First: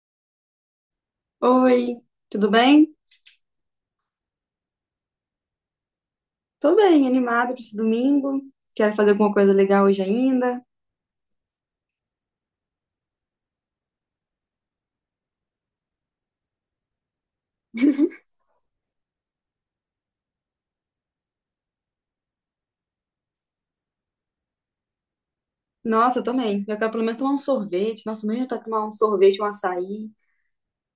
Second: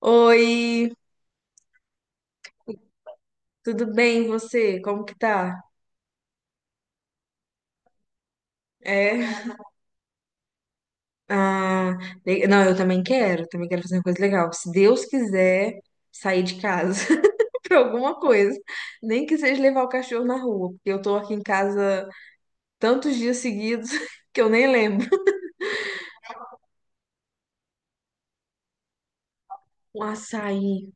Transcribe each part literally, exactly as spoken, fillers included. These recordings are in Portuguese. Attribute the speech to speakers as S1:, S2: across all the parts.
S1: Oi,
S2: Oi, tudo bem?
S1: tudo bem? E você? Como que tá?
S2: Tô bem, animada pra esse domingo. Quero fazer alguma
S1: É?
S2: coisa legal hoje ainda.
S1: Ah, le- não, eu também quero, também quero fazer uma coisa legal. Se Deus quiser sair de casa pra alguma coisa, nem que seja levar o cachorro na rua, porque eu tô aqui em casa tantos dias seguidos que eu nem lembro.
S2: Nossa, eu também. Eu quero pelo menos tomar um sorvete. Nossa, mesmo tá tomar um sorvete, um
S1: Um
S2: açaí.
S1: açaí,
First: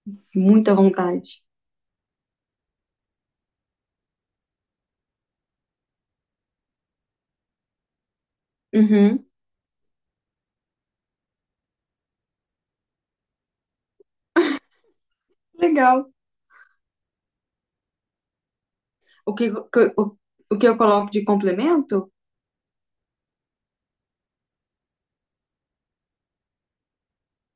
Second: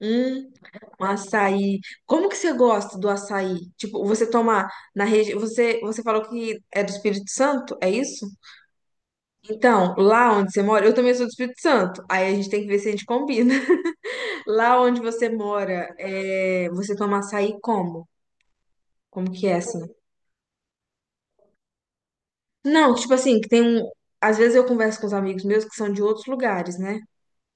S1: hum,
S2: Muita
S1: um
S2: vontade.
S1: açaí. Como que você gosta do açaí? Tipo, você toma na região, você, você falou que é do Espírito Santo, é isso?
S2: Uhum.
S1: Então, lá onde você mora, eu também sou do Espírito Santo. Aí a gente tem que ver se a gente combina. Lá onde você mora,
S2: Legal.
S1: é, você toma açaí como? Como
S2: O
S1: que
S2: que,
S1: é assim?
S2: que- o, o que eu coloco de complemento?
S1: Não, tipo assim, que tem um. Às vezes eu converso com os amigos meus que são de outros lugares, né?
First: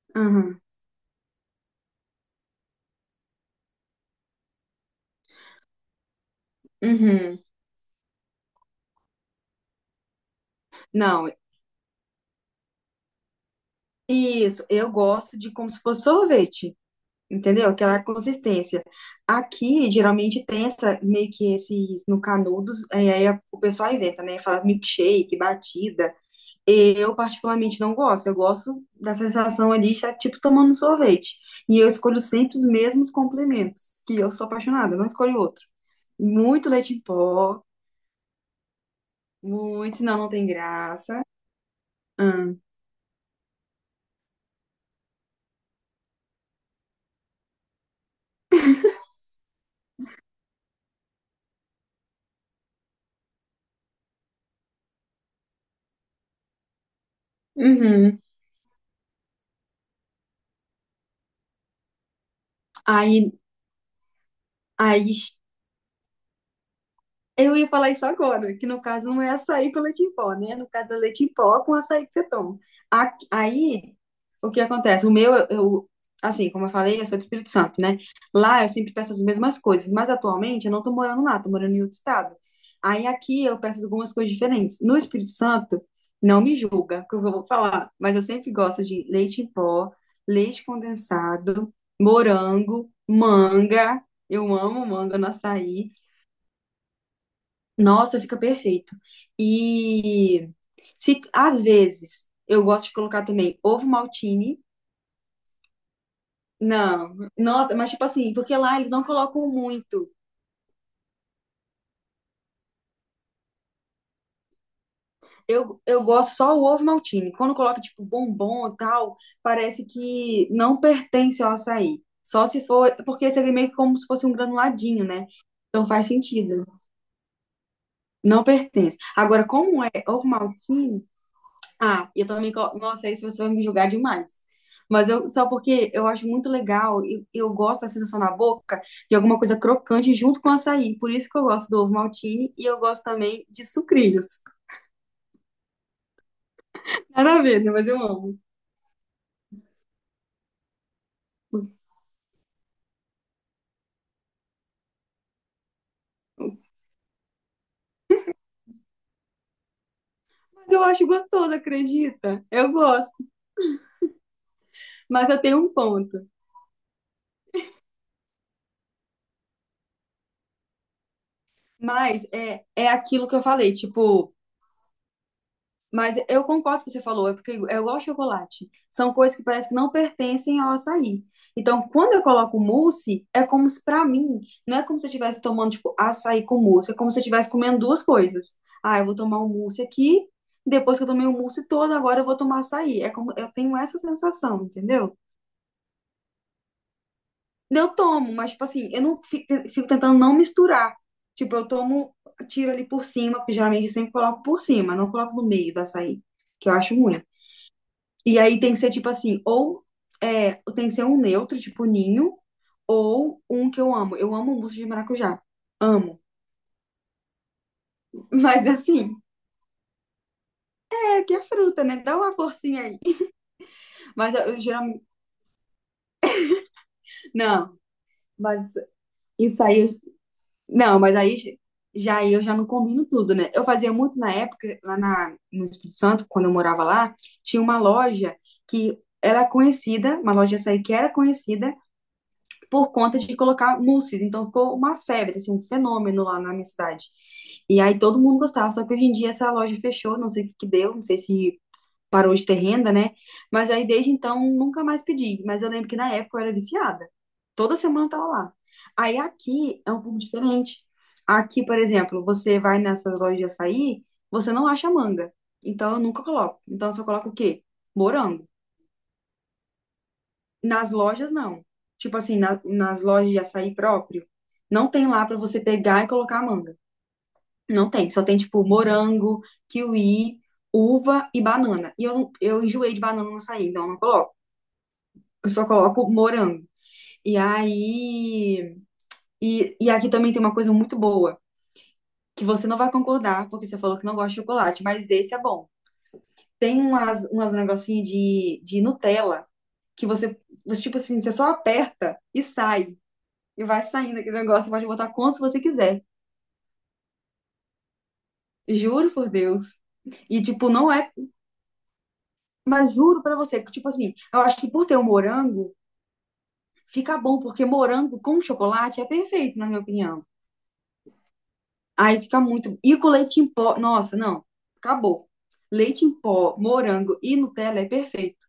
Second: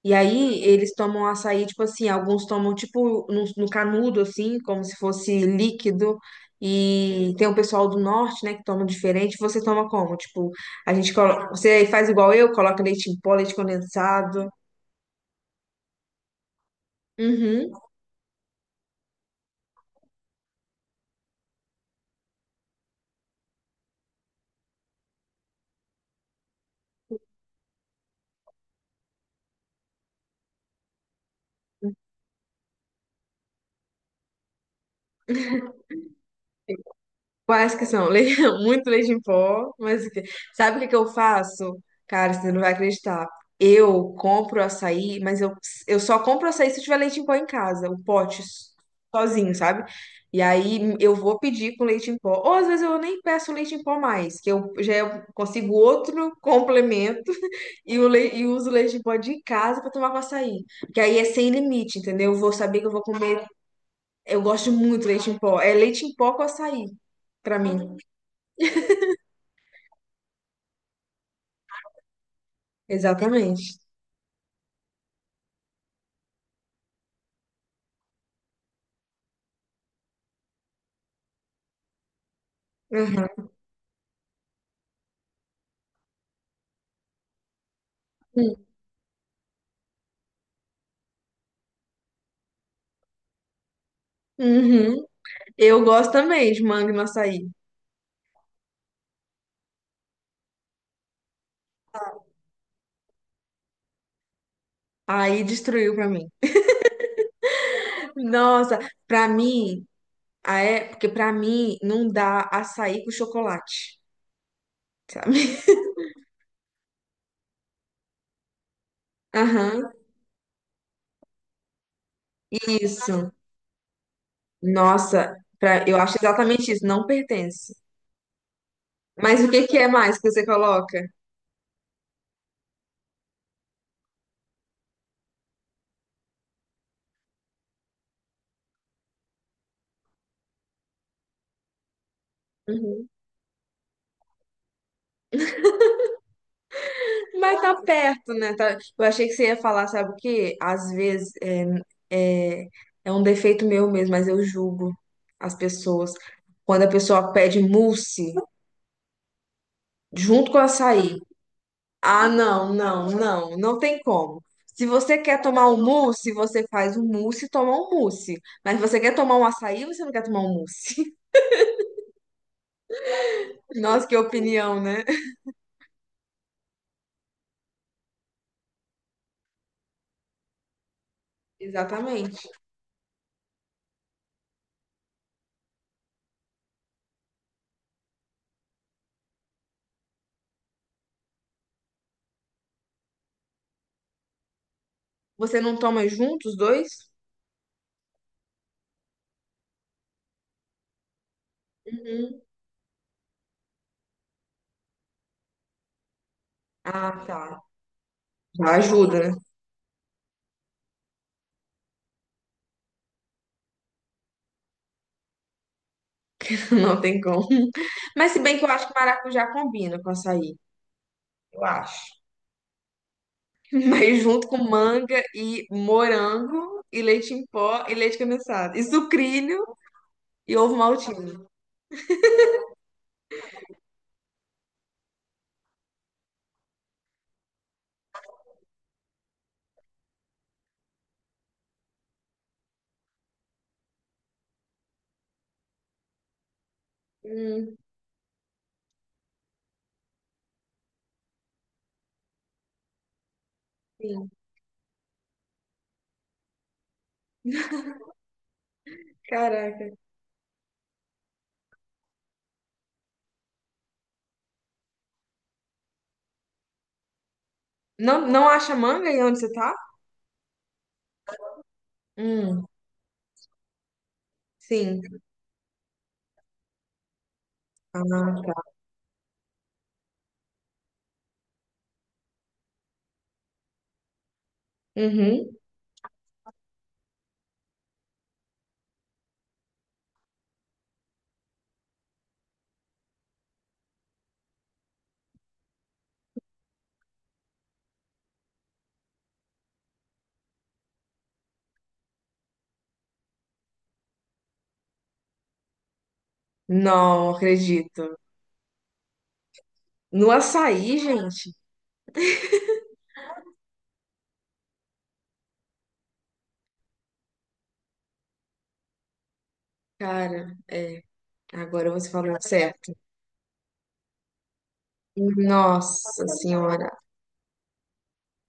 S1: E
S2: Uhum.
S1: aí eles tomam açaí, tipo assim, alguns tomam tipo no, no canudo, assim, como se fosse líquido. E
S2: Uhum.
S1: tem o pessoal do norte, né, que toma diferente. Você toma como? Tipo, a gente
S2: Não,
S1: coloca. Você faz igual eu, coloca leite em pó, leite condensado.
S2: isso. Eu gosto de como se fosse sorvete. Entendeu?
S1: Uhum.
S2: Aquela consistência. Aqui, geralmente, tem essa, meio que esses, no canudos, aí, aí a- o pessoal inventa, né? Fala milkshake, batida. Eu, particularmente, não gosto. Eu gosto da sensação ali, de estar, tipo, tomando um sorvete. E eu escolho sempre os mesmos complementos, que eu sou apaixonada, não escolho outro. Muito leite em pó,
S1: Quais que são? Le- Muito leite em pó,
S2: muito,
S1: mas o
S2: senão
S1: quê?
S2: não tem
S1: Sabe o que que eu
S2: graça.
S1: faço? Cara, você
S2: Hum.
S1: não vai acreditar. Eu compro açaí, mas eu, eu só compro açaí se eu tiver leite em pó em casa, o pote sozinho, sabe? E aí eu vou pedir com leite em pó. Ou às vezes eu nem peço leite em pó mais, que eu já consigo outro complemento e, o
S2: Uhum.
S1: le- e uso leite em pó de casa pra tomar com açaí. Que aí é sem limite, entendeu? Eu vou saber que eu vou
S2: Aí,
S1: comer. Eu gosto muito de
S2: aí
S1: leite em pó. É leite em pó com açaí,
S2: Eu
S1: pra
S2: ia falar
S1: mim.
S2: isso agora, que no caso não é açaí com leite em pó, né? No caso é leite em pó com açaí que você toma. A-
S1: Exatamente.
S2: Aí, o que acontece? O meu, eu, eu- assim, como eu falei, eu sou do Espírito Santo, né? Lá eu sempre peço as mesmas coisas, mas atualmente eu não tô morando lá, tô morando em outro estado. Aí aqui
S1: Aham.
S2: eu peço algumas coisas diferentes. No Espírito Santo, não me julga, que eu vou falar, mas eu sempre gosto de leite em pó, leite condensado, morango, manga. Eu amo
S1: Uhum.
S2: manga no
S1: Eu
S2: açaí.
S1: gosto também de manga no açaí.
S2: Nossa, fica perfeito. E se às vezes eu gosto de colocar também ovo maltine.
S1: Aí destruiu pra mim.
S2: Não, nossa, mas tipo assim, porque lá
S1: Nossa,
S2: eles não
S1: pra
S2: colocam
S1: mim,
S2: muito.
S1: a é, porque pra mim não dá açaí com chocolate, sabe?
S2: Eu, eu gosto só o ovo maltine. Quando coloca tipo bombom e tal, parece
S1: Aham,
S2: que não pertence ao açaí. Só se for, porque
S1: isso.
S2: seria meio que como se fosse um granuladinho, né?
S1: Nossa, pra,
S2: Então
S1: eu
S2: faz
S1: acho
S2: sentido.
S1: exatamente isso, não pertence.
S2: Não pertence.
S1: Mas
S2: Agora,
S1: o que que
S2: como
S1: é
S2: é
S1: mais
S2: ovo
S1: que você coloca?
S2: maltine, Ah, eu também. co- Nossa, aí você vai me julgar demais. Mas eu só porque eu acho muito legal e eu, gosto da sensação na boca de alguma coisa crocante junto com açaí. Por isso que eu gosto do ovo maltine e eu gosto também de sucrilhos. Nada a
S1: Mas
S2: ver, né?
S1: tá
S2: Mas eu
S1: perto,
S2: amo.
S1: né? Tá- eu achei que você ia falar, sabe o quê? Às vezes é, é, é um defeito meu mesmo, mas eu julgo as pessoas. Quando a pessoa pede mousse junto com
S2: Mas eu acho
S1: açaí.
S2: gostoso,
S1: Ah,
S2: acredita? Eu
S1: não, não,
S2: gosto.
S1: não, não tem como. Se você
S2: Mas eu
S1: quer
S2: tenho
S1: tomar
S2: um
S1: um
S2: ponto.
S1: mousse, você faz um mousse e toma um mousse. Mas se você quer tomar um açaí, você não quer tomar um mousse.
S2: Mas é, é aquilo que eu falei,
S1: Nossa, que
S2: tipo.
S1: opinião, né?
S2: Mas eu concordo com o que você falou, é porque eu gosto de chocolate. São coisas que parece que não pertencem ao açaí. Então, quando eu
S1: Exatamente.
S2: coloco mousse, é como se, pra mim, não é como se eu estivesse tomando, tipo, açaí com mousse, é como se eu estivesse comendo duas coisas. Ah, eu vou tomar um mousse aqui, depois que eu tomei o mousse todo, agora eu vou tomar açaí. É como, eu tenho essa sensação, entendeu?
S1: Você não toma junto os dois?
S2: Eu tomo, mas, tipo assim, eu não fico, fico tentando não misturar. Tipo, eu tomo,
S1: Uhum.
S2: tiro ali por cima, porque geralmente eu sempre coloco por cima, não coloco no meio do açaí, que eu acho ruim.
S1: Ah, tá.
S2: E aí tem
S1: Já
S2: que ser tipo
S1: ajuda,
S2: assim, ou é, tem que ser um neutro, tipo ninho, ou um que eu amo. Eu amo mousse de maracujá. Amo.
S1: não tem como. Mas se bem que
S2: Mas
S1: eu acho que
S2: assim,
S1: maracujá combina com açaí,
S2: é que é
S1: eu
S2: fruta, né?
S1: acho.
S2: Dá uma forcinha aí.
S1: Mas
S2: Mas
S1: junto
S2: eu,
S1: com
S2: eu geralmente.
S1: manga e morango e leite em
S2: Não,
S1: pó e leite
S2: mas
S1: condensado. E
S2: isso
S1: sucrilho
S2: aí.
S1: e ovo
S2: Não, mas aí
S1: maltine.
S2: já eu já não combino tudo, né? Eu fazia muito na época, lá na, no Espírito Santo, quando eu morava lá, tinha uma loja que era conhecida, uma loja açaí que era conhecida por conta de colocar mousses. Então ficou uma febre, assim, um fenômeno lá na minha cidade.
S1: Hum,
S2: E aí todo mundo gostava, só que hoje em dia essa loja fechou, não sei o que que deu, não sei se parou de ter renda, né? Mas aí desde
S1: sim.
S2: então nunca mais pedi. Mas eu lembro que na época eu era viciada. Toda semana eu tava lá. Aí aqui
S1: Caraca.
S2: é um pouco diferente. Aqui, por exemplo, você vai nessas lojas de açaí, você não acha manga. Então eu nunca coloco. Então eu só coloco o quê?
S1: Não,
S2: Morango.
S1: não acha manga aí onde você tá?
S2: Nas lojas, não. Tipo assim, na-
S1: Hum,
S2: nas lojas de açaí próprio, não
S1: sim.
S2: tem lá pra você pegar e colocar a manga. Não
S1: Ah,
S2: tem. Só tem, tipo,
S1: tá.
S2: morango, kiwi, uva e banana. E eu, não- eu enjoei de banana no açaí, então eu não coloco. Eu
S1: Uhum.
S2: só coloco morango. E aí. E, e aqui também tem uma coisa muito boa, que você não vai concordar, porque você falou que não gosta de chocolate, mas esse é bom. Tem umas, umas negocinhos de, de Nutella que você, você, tipo assim, você só aperta e sai. E vai saindo aquele negócio. Você pode botar quantos você quiser.
S1: Não acredito.
S2: Juro por Deus.
S1: No
S2: E, tipo, não
S1: açaí,
S2: é.
S1: gente.
S2: Mas juro pra você, que, tipo assim, eu acho que por ter o morango, fica bom, porque morango com chocolate é perfeito, na minha opinião.
S1: Cara, é, agora você
S2: Aí
S1: falou
S2: fica muito.
S1: certo.
S2: E com leite em pó. Nossa, não. Acabou. Leite em
S1: Nossa
S2: pó,
S1: senhora.
S2: morango e Nutella é perfeito.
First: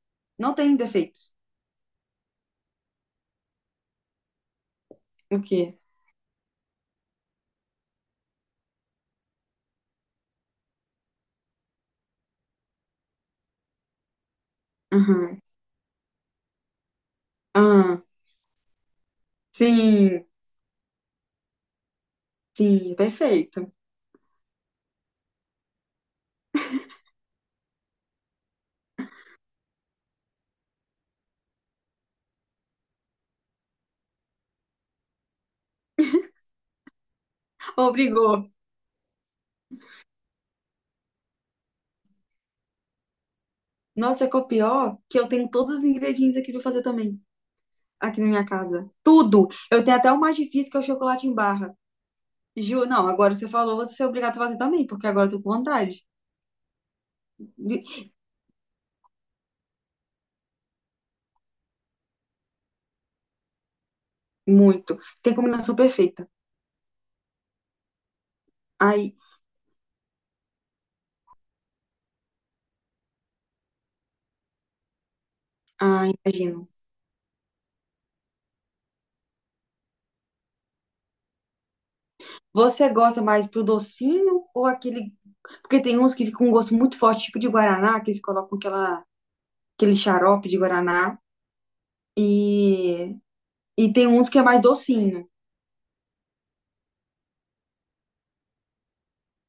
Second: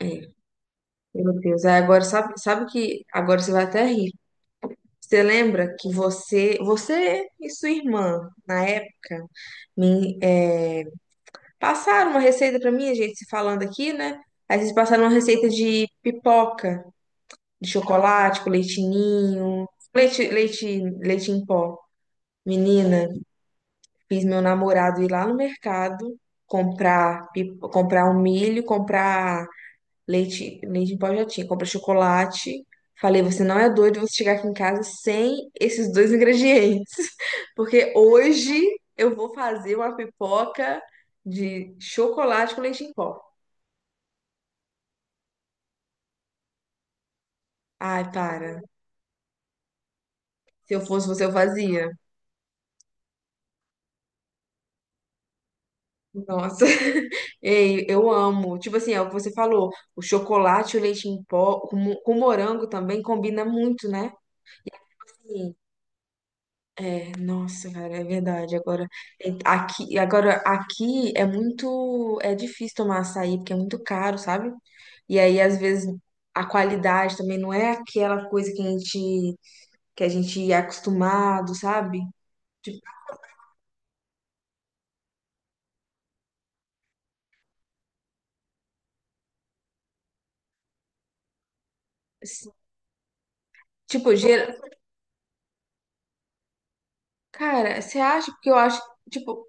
S1: É.
S2: Não tem
S1: Meu
S2: defeitos.
S1: Deus, aí agora sabe, sabe que agora você vai até rir. Você
S2: O
S1: lembra
S2: quê?
S1: que você, você e sua irmã, na época, me, é, passaram uma receita pra mim, a gente se falando aqui, né? Aí vocês passaram uma
S2: Aham.
S1: receita de pipoca, de
S2: Ah,
S1: chocolate com leitinho,
S2: sim.
S1: leite, leite, leite em pó.
S2: Sim, é
S1: Menina,
S2: perfeito.
S1: fiz meu namorado ir lá no mercado comprar, pip- comprar um milho, comprar leite, leite em pó já tinha. Comprei chocolate. Falei, você não é doido você chegar aqui em casa sem esses dois ingredientes. Porque
S2: Obrigou.
S1: hoje eu vou fazer uma pipoca de chocolate com leite em pó.
S2: Nossa, é que é o pior que eu tenho todos os ingredientes aqui pra fazer também.
S1: Ai,
S2: Aqui na minha
S1: para.
S2: casa. Tudo. Eu tenho até o mais difícil,
S1: Se
S2: que
S1: eu
S2: é o
S1: fosse você,
S2: chocolate
S1: eu
S2: em barra.
S1: fazia.
S2: Ju, não, agora você falou, você é obrigado a fazer também, porque agora eu tô com vontade.
S1: Nossa. Ei, eu amo. Tipo assim, é o que você falou. O chocolate e o leite em pó com, mo- com morango também combina muito, né?
S2: Muito. Tem
S1: Assim,
S2: combinação perfeita.
S1: nossa, cara, é verdade. Agora
S2: Ai,
S1: é, aqui, agora aqui é muito, é difícil tomar açaí porque é muito caro, sabe? E aí às vezes
S2: ai,
S1: a
S2: imagino.
S1: qualidade também não é aquela coisa que a gente que a gente é acostumado, sabe? Tipo,
S2: Você gosta mais pro docinho ou aquele. Porque tem uns que ficam com um gosto muito forte, tipo de guaraná, que eles colocam aquela, aquele xarope de guaraná.
S1: se-
S2: E, e tem
S1: tipo,
S2: uns que é
S1: gera-
S2: mais docinho.
S1: cara, você acha porque eu acho, tipo,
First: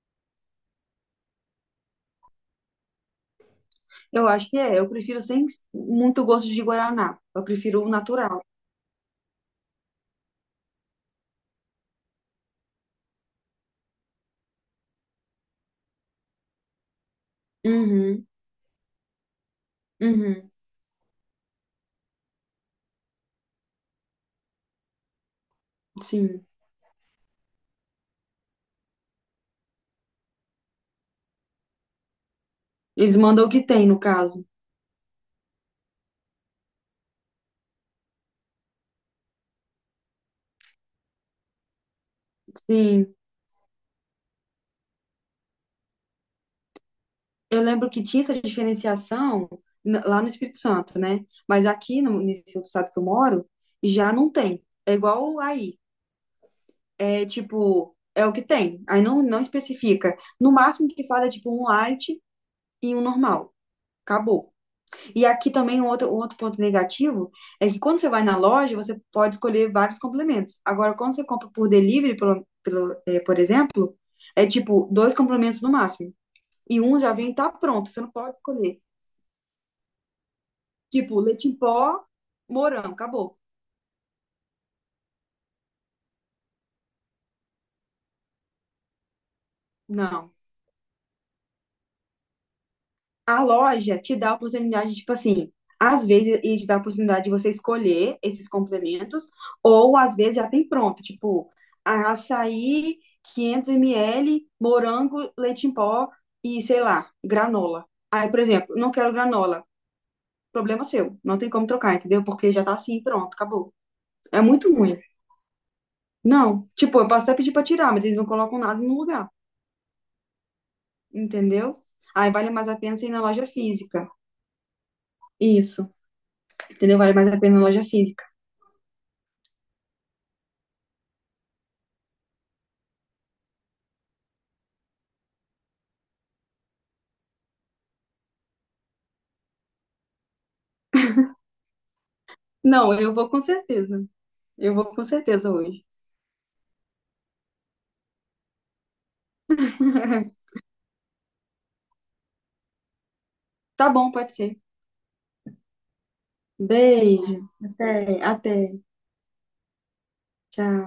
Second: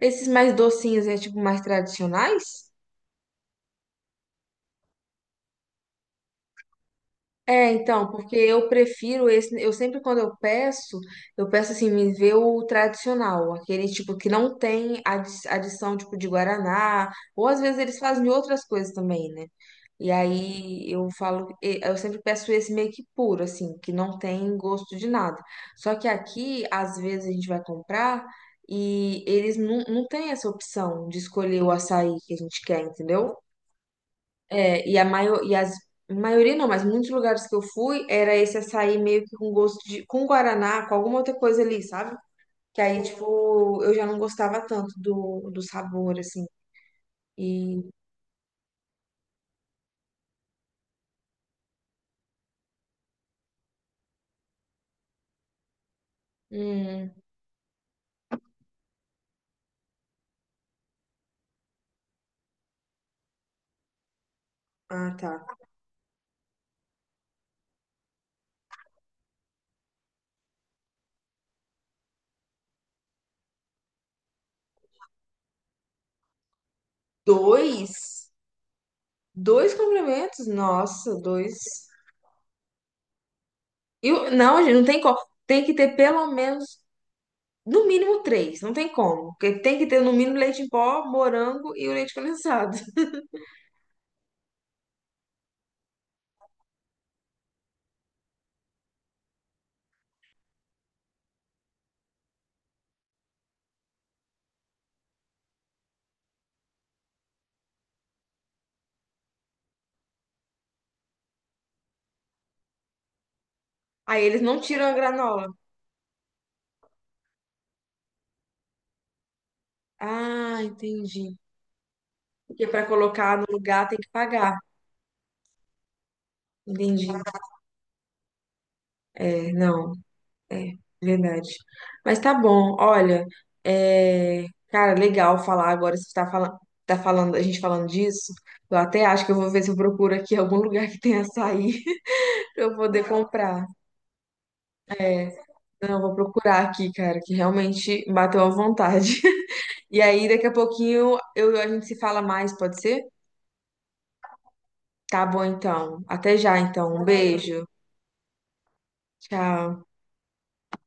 S1: esses mais docinhos é tipo mais tradicionais?
S2: Eu acho que é. Eu prefiro sem muito gosto de guaraná. Eu
S1: É,
S2: prefiro o
S1: então, porque
S2: natural.
S1: eu prefiro esse, eu sempre quando eu peço, eu peço assim, me vê o tradicional, aquele tipo que não tem adi- adição tipo de guaraná, ou às vezes eles fazem
S2: Uhum,
S1: de outras coisas também, né? E
S2: uhum.
S1: aí eu falo, e- eu sempre peço esse meio que puro, assim, que não tem gosto de nada. Só que
S2: Sim.
S1: aqui, às vezes a gente vai comprar e eles não, não têm essa opção de escolher o açaí que a gente quer,
S2: Eles
S1: entendeu?
S2: mandam o que tem, no caso.
S1: É, e a maior, e as maioria não, mas muitos lugares que eu fui era esse açaí meio que com gosto de com guaraná, com alguma outra coisa ali, sabe? Que aí
S2: Sim.
S1: tipo, eu já não gostava tanto do, do sabor assim.
S2: Eu
S1: E
S2: lembro que tinha essa diferenciação n- lá no Espírito Santo, né? Mas aqui, no, nesse outro estado que eu moro, já não tem. É igual aí.
S1: hum,
S2: É tipo, é o que tem. Aí não, não especifica. No máximo que fala é tipo um light e um normal. Acabou.
S1: ah,
S2: E
S1: tá.
S2: aqui também um outro, um outro, ponto negativo é que quando você vai na loja, você pode escolher vários complementos. Agora, quando você compra por delivery, pelo, pelo, eh, por exemplo, é tipo dois complementos no máximo. E um já vem, tá pronto, você não
S1: Dois,
S2: pode escolher.
S1: dois complementos. Nossa,
S2: Tipo, leite em
S1: dois.
S2: pó, morango, acabou.
S1: E o- não, gente, não tem como. Tem que ter pelo menos no mínimo três, não tem como. Porque tem que ter no
S2: Não.
S1: mínimo leite em pó, morango e o leite condensado.
S2: A loja te dá a oportunidade, tipo assim, às vezes ele te dá a oportunidade de você escolher esses complementos, ou às vezes já tem pronto, tipo, a- açaí, quinhentos mililitros, morango, leite em pó e, sei lá, granola. Aí, por exemplo, não quero granola. Problema seu. Não tem como trocar, entendeu? Porque já tá assim, pronto, acabou.
S1: Aí
S2: É
S1: eles não
S2: muito
S1: tiram a
S2: ruim.
S1: granola.
S2: Não. Tipo, eu posso até pedir pra tirar, mas eles não colocam nada no lugar.
S1: Ah, entendi.
S2: Entendeu? Aí vale
S1: Porque
S2: mais a
S1: para
S2: pena você ir na
S1: colocar no
S2: loja
S1: lugar tem que
S2: física.
S1: pagar.
S2: Isso, entendeu?
S1: Entendi.
S2: Vale mais a pena na loja física.
S1: É, não, é verdade. Mas tá bom, olha, é, cara, legal falar agora. Você tá falando, tá falando, a gente falando disso. Eu até acho que eu vou ver se eu procuro aqui algum lugar que tenha açaí pra eu
S2: Não,
S1: poder
S2: eu vou com
S1: comprar.
S2: certeza. Eu vou com certeza hoje.
S1: Não, eu vou procurar aqui, cara, que realmente bateu à vontade. E aí, daqui a pouquinho, eu, a gente se fala mais, pode ser?
S2: Tá bom, pode ser.
S1: Tá bom, então. Até já, então. Um
S2: Beijo.
S1: beijo.
S2: Até, até.
S1: Tchau.
S2: Tchau.